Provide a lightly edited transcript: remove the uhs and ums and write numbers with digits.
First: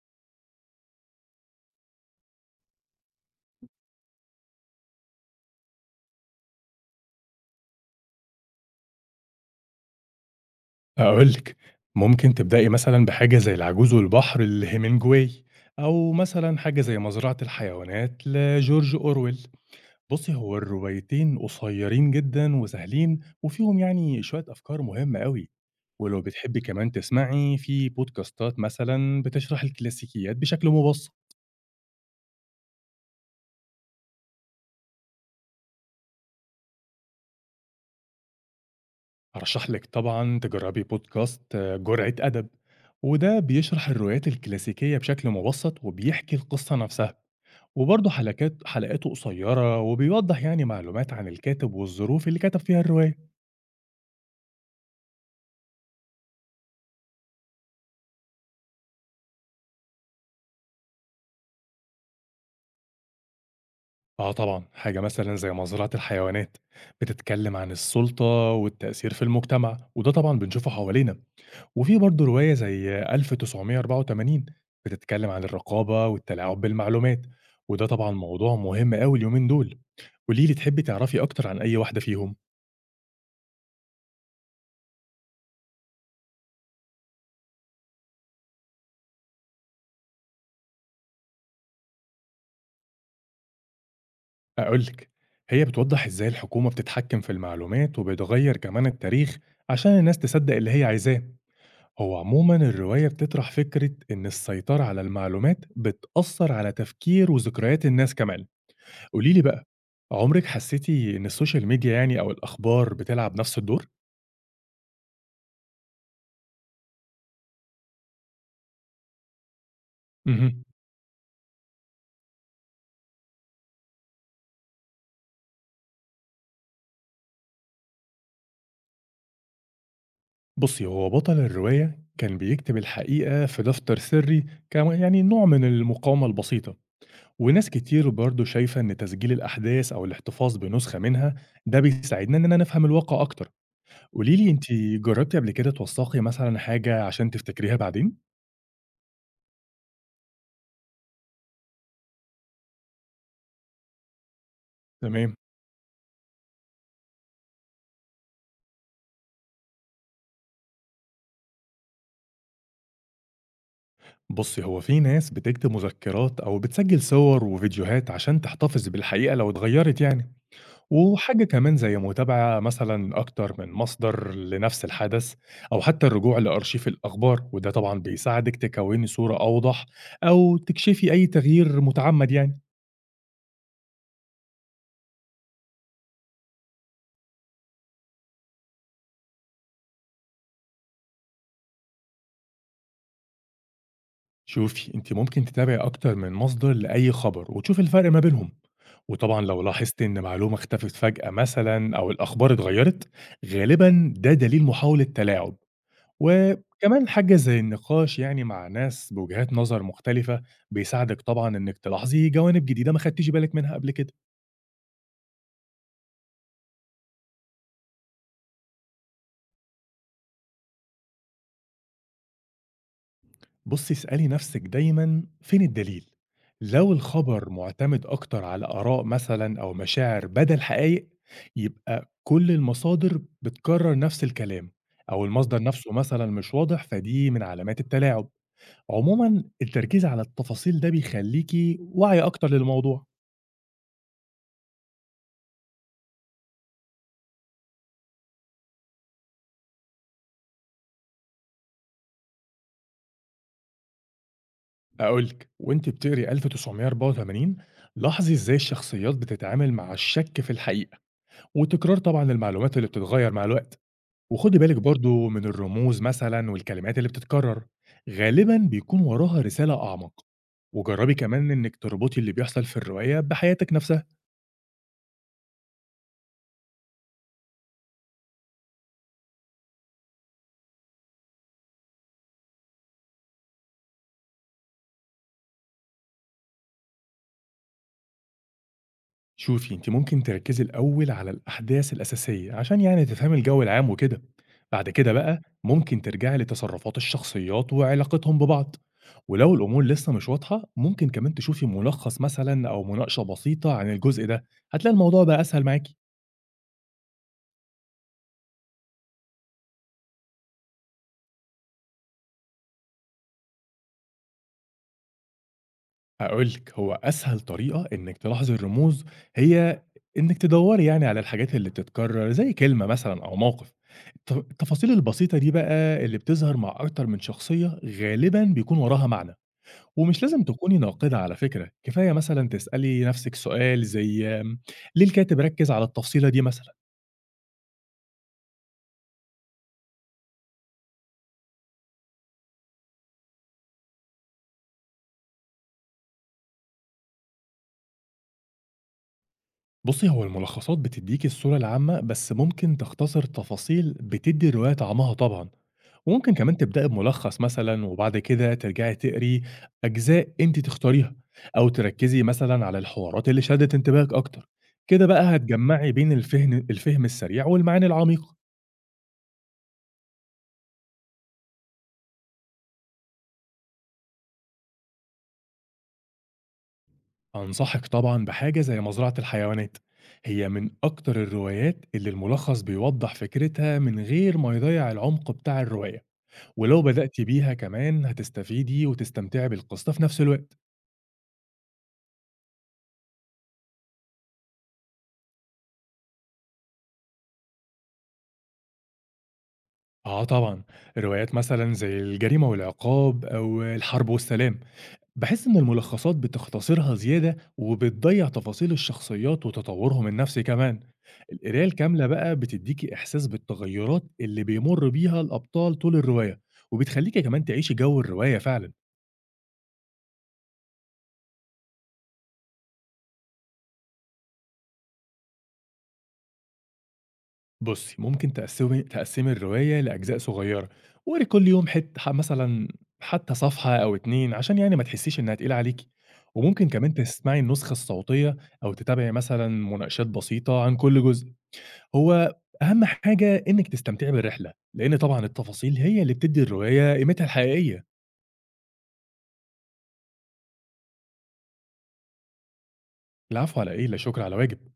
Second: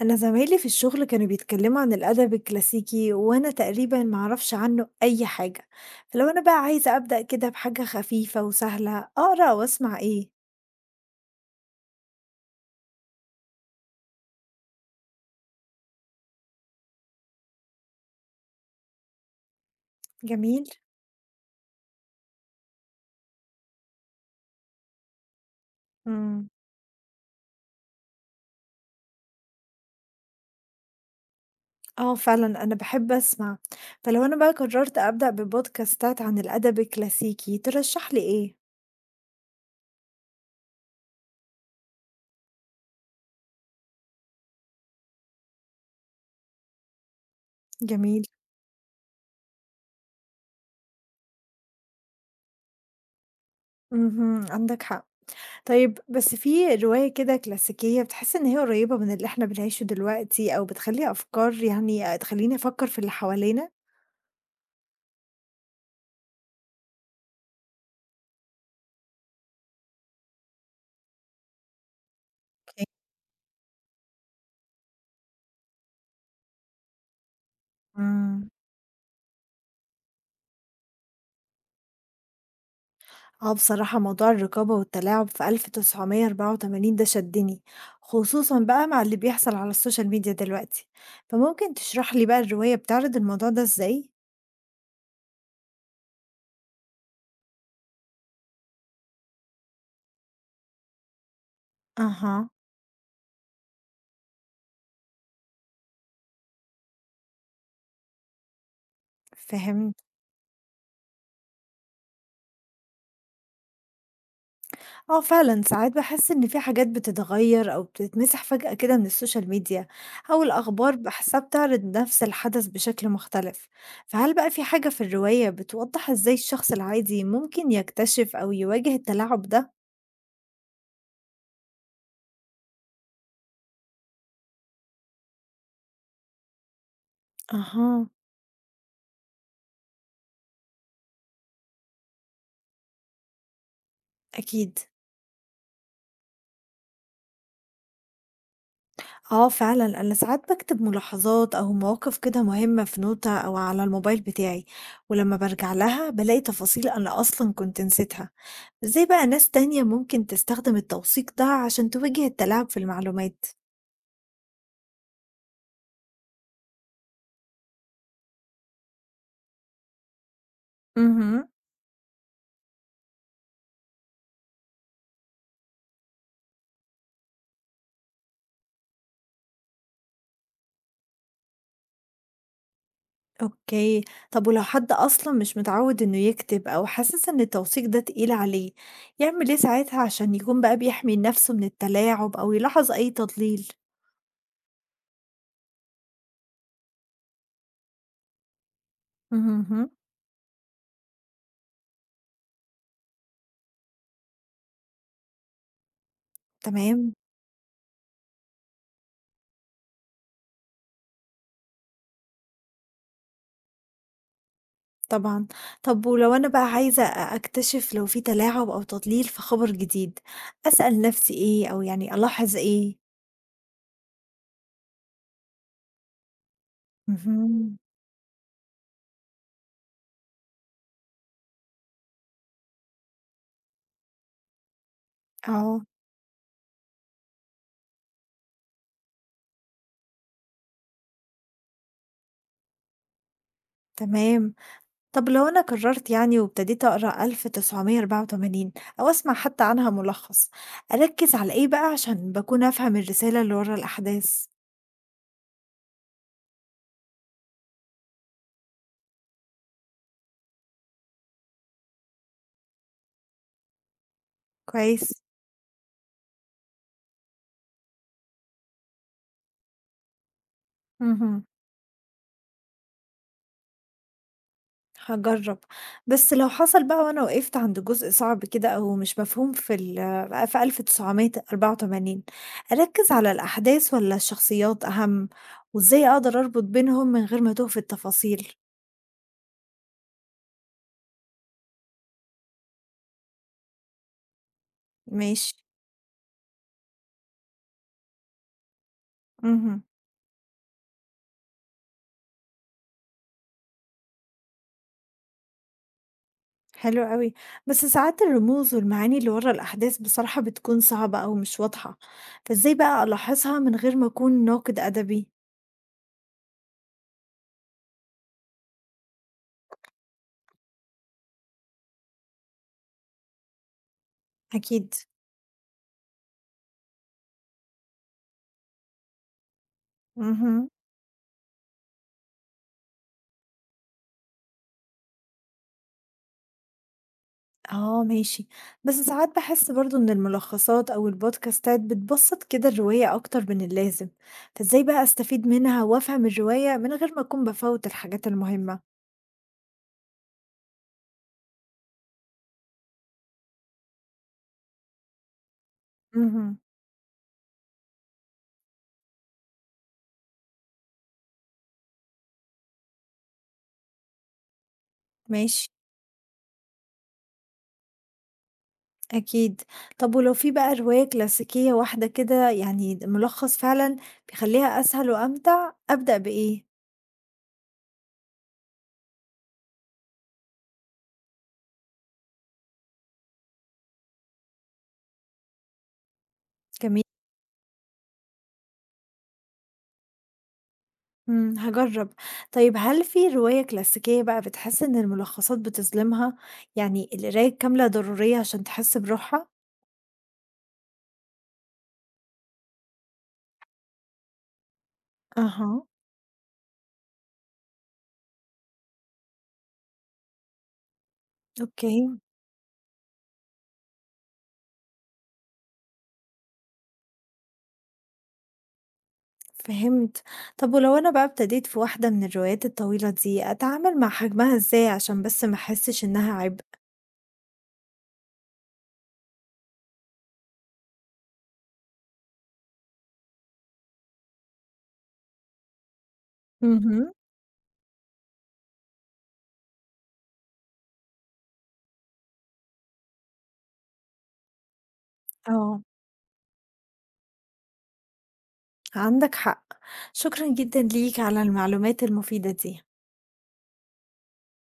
أنا زمايلي في الشغل كانوا بيتكلموا عن الأدب الكلاسيكي، وأنا تقريبا معرفش عنه أي حاجة. فلو أنا بقى عايزة أبدأ كده بحاجة خفيفة وسهلة، أقرأ وأسمع إيه؟ هاقول لِك، ممكن تبدئي مثلًا بحاجة زي العجوز والبحر لهيمنجواي، أو مثلًا حاجة زي مزرعة الحيوانات لجورج أورويل. بُصّي، هو جميل؟ الروايتين قصيرين جدًا وسهلين، وفيهم يعني شوية أفكار مهمة أوي، ولو مم. بتحبي كمان تسمعي، في بودكاستات مثلًا بتشرح الكلاسيكيات بشكل مبسط. آه، فعلا أنا بحب أسمع. فلو أنا بقى قررت أبدأ ببودكاستات عن الأدب الكلاسيكي، ترشح لي إيه؟ أرشح لِك طبعًا تجربي بودكاست جرعة أدب، وده بيشرح الروايات الكلاسيكية بشكل مبسط وبيحكي القصة نفسها. وبرضه جميل؟ حلقاته قصيرة وبيوضح يعني معلومات عن الكاتب والظروف اللي كتب فيها الرواية. مهم. عندك حق. طيب، بس في رواية كده كلاسيكية بتحس إن هي قريبة من اللي إحنا بنعيشه دلوقتي، أو بتخلي أفكار تخليني أفكر في اللي حوالينا؟ اه طبعا حاجة مثلا زي مزرعة الحيوانات بتتكلم عن السلطة والتأثير في المجتمع وده طبعا بنشوفه حوالينا. وفي برضه رواية زي 1984 بتتكلم عن الرقابة والتلاعب بالمعلومات، وده طبعا إمم. موضوع مهم قوي اليومين دول. قوليلي تحبي تعرفي أكتر عن أي واحدة فيهم. آه، بصراحة موضوع الرقابة والتلاعب في 1984 ده شدّني، خصوصًا بقى مع اللي بيحصل على السوشيال ميديا دلوقتي، فممكن تشرح لي بقى الرواية بتعرض الموضوع ده إزاي؟ أقول لك، هي بتوضح إزاي الحكومة بتتحكم في المعلومات وبتغير كمان التاريخ عشان الناس تصدق اللي هي عايزاه. هو أها، عموما الرواية بتطرح فكرة إن السيطرة على المعلومات بتأثر على تفكير وذكريات الناس كمان. قوليلي بقى، فهمت. عمرك حسيتي إن السوشيال ميديا يعني أو الأخبار بتلعب نفس الدور؟ آه فعلًا، ساعات باحس إن في حاجات بتتغيّر أو بتتمسح فجأة كده من السوشيال ميديا، أو مهم. الأخبار باحسها بتعرض نفس الحدث بشكل مختلف، فهل بقى في حاجة في الرواية بتوضّح إزاي الشخص العادي ممكن يكتشف أو يواجه التلاعب ده؟ بصي، هو بطل الرواية كان بيكتب الحقيقة في دفتر سري، كان يعني نوع من المقاومة البسيطة، وناس أها، كتير برضه شايفة إن تسجيل الأحداث أو الاحتفاظ بنسخة منها ده بيساعدنا إننا نفهم الواقع أكتر، قولي لي أنتِ، أكيد. جربتِ قبل كده توثقي مثلًا حاجة عشان تفتكريها بعدين؟ آه فعلًا، أنا ساعات باكتب ملاحظات أو مواقف كده مهمة في نوتة أو على الموبايل بتاعي، تمام، ولمّا بارجع لها بالاقي تفاصيل أنا أصلًا كنت نسيتها. إزاي بقى ناس تانية ممكن تستخدم التوثيق ده عشان تواجه التلاعب في المعلومات؟ بُصي، هو في ناس بتكتب مذكرات أو بتسجل صور وفيديوهات عشان تحتفظ بالحقيقة لو اتغيرت يعني، اهم. وحاجة كمان زي متابعة مثلًا أكتر من مصدر لنفس الحدث، أو حتى الرجوع لأرشيف الأخبار، وده طبعًا بيساعدك تكوني صورة أوضح أو تكشفي أي تغيير متعمد يعني. أوكي، طب ولو حد أصلًا مش متعود إنه يكتب أو حاسس إن التوثيق ده تقيل عليه، يعمل إيه ساعتها عشان يكون بقى بيحمي نفسه من التلاعب أو يلاحظ أي تضليل؟ شوفي انت، ممكن تتابعي اكتر من مصدر لاي خبر وتشوفي الفرق ما بينهم، وطبعا لو اهم. لاحظت ان معلومه اختفت فجاه مثلا او الاخبار اتغيرت، غالبا ده دليل محاوله تلاعب. وكمان تمام. حاجه زي النقاش يعني مع ناس بوجهات نظر مختلفه بيساعدك طبعا انك تلاحظي جوانب جديده ما خدتيش بالك منها قبل كده. طبعًا. طب ولو أنا بقى عايزة أكتشف لو في تلاعب أو تضليل في خبر جديد، أسأل نفسي إيه أو ألاحظ إيه؟ بُصّي، اسألي نفسِك دايمًا فين الدليل، لو الخبر اهم، مُعتمد أكتر على آراء مثلًا أو مشاعر بدل حقايق، يبقى كل المصادر بتكرر نفس الكلام، أو المصدر آه، نفسه مثلًا مش واضح، فدي من علامات التلاعب. عمومًا التركيز على التفاصيل ده بيخلّيكِ واعية أكتر للموضوع. تمام. طب لو أنا قررت وابتديت أقرأ 1984 أو أسمع حتى عنها ملخص، أركز على إيه بقى عشان باكون أفهم الرسالة اللي ورا الأحداث؟ هاقول لِك، وأنتِ بتقري 1984، لاحظي إزاي الشخصيات بتتعامل مع الشك في الحقيقة، وتكرار طبعًا المعلومات اللي بتتغير مع الوقت. وخدي بالِك كويس. برضه من الرموز مثلًا والكلمات اللي بتتكرر، غالبًا بيكون وراها رسالة أعمق، وجربي اهم. كمان إنِك تربطي اللي بيحصل في الرواية بحياتِك نفسها. هاجرّب، بس لو حصل بقى وأنا وقفت عند جزء صعب كده أو مش مفهوم في 1984، أركّز على الأحداث والّا الشخصيات أهم، وإزاي أقدر أربط بينهم من غير ما أتوه في التفاصيل؟ شوفي أنتِ، ممكن تركزي الأول على الأحداث الأساسية عشان يعني تفهمي الجو العام وكده، بعد كده بقى ماشي، ممكن ترجعي لتصرفات الشخصيات وعلاقتهم ببعض، ولو اهم، الأمور لسه مش واضحة ممكن كمان تشوفي ملخص مثلًا أو مناقشة بسيطة عن الجزء ده، هتلاقي الموضوع بقى أسهل معاكِ. حلو أوي، بس ساعات الرموز والمعاني اللي ورا الأحداث بصراحة بتكون صعبة أو مش واضحة، فإزاي بقى ألاحظها من غير ما أكون ناقد أدبي؟ هاقول لِك، هو أسهل طريقة إنِّك تلاحظي الرموز هي إنِّك تدوّري يعني على الحاجات اللي بتتكرر، زي كلمة مثلًا أو موقف. التفاصيل أكيد، البسيطة دي بقى اللي بتظهر مع أكتر من شخصية غالبًا بيكون وراها معنى، ومش لازم اهم. تكوني ناقدة على فكرة، كفاية مثلًا تسألي نفسِك سؤال زي ليه الكاتب ركّز على التفصيلة دي مثلًا؟ آه ماشي، بس ساعات باحس برضه إن الملخصات أو البودكاستات بتبسّط كده الرواية أكتر من اللازم، فإزاي بقى أستفيد منها وأفهم الرواية من غير ما أكون بافوّت الحاجات المهمة؟ بُصّي، هو الملخصات بتدّيكِ الصورة العامة، بس ممكن تختصر تفاصيل بتدّي الرواية طعمها طبعًا، وممكن كمان اهم، تبدئي بملخص مثلًا وبعد كده ترجعي تقري أجزاء أنتِ تختاريها، أو تركّزي مثلًا على الحوارات اللي شدِّت انتباهِك أكتر، كده بقى ماشي، هتجمّعي بين الفهم السريع والمعاني العميقة. أكيد. طب ولو في بقى رواية كلاسيكية واحدة كده الملخص فعلًا بيخلّيها أسهل وأمتع، أبدأ بإيه؟ أنصحِك طبعًا بحاجة زي مزرعة الحيوانات، هي من أكتر الروايات اللي الملخص بيوضّح فكرتها من غير ما يضيّع العمق بتاع الرواية. ولو جميل. بدأتِ بيها كمان هتستفيدي وتستمتعي بالقصة في نفس الوقت. إمم، هاجرّب. طيب، هل في رواية كلاسيكية بقى بتحس إن الملخصات بتظلمها؟ القراية الكاملة ضرورية عشان تحس بروحها؟ آه طبعًا، روايات مثلًا زي الجريمة والعقاب أو الحرب والسلام، باحس إن أها، الملخصات بتختصرها زيادة وبتضيّع تفاصيل الشخصيات وتطورهم النفسي كمان. القراية الكاملة أوكي، بقى بتديكِ إحساس بالتغيرات اللي بيمر بيها الأبطال طول الرواية، وبتخليكِ كمان تعيشي جو الرواية فعلًا. فهمت. طب ولو أنا بقى ابتديت في واحدة من الروايات الطويلة دي، أتعامل مع حجمها إزاي عشان بس ما أحسش إنها عبء؟ بُصّي، ممكن تقسّمي الرواية لأجزاء صغيّرة، واقري كل يوم حت ح مثلًا حتى صفحة أو 2 عشان يعني ما تحسّيش إنها تقيلة عليكِ، وممكن كمان اهم، تسمعي النسخة الصوتية أو تتابعي مثلًا مناقشات بسيطة عن كل جزء، هو أهم حاجة إنِّك تستمتعي بالرحلة، لإن طبعًا التفاصيل آه، هي اللي بتدّي الرواية قيمتها الحقيقية. عندك حق. شكرًا جدًا ليك على المعلومات المفيدة دي. العفو على إيه، لا شكر على واجب.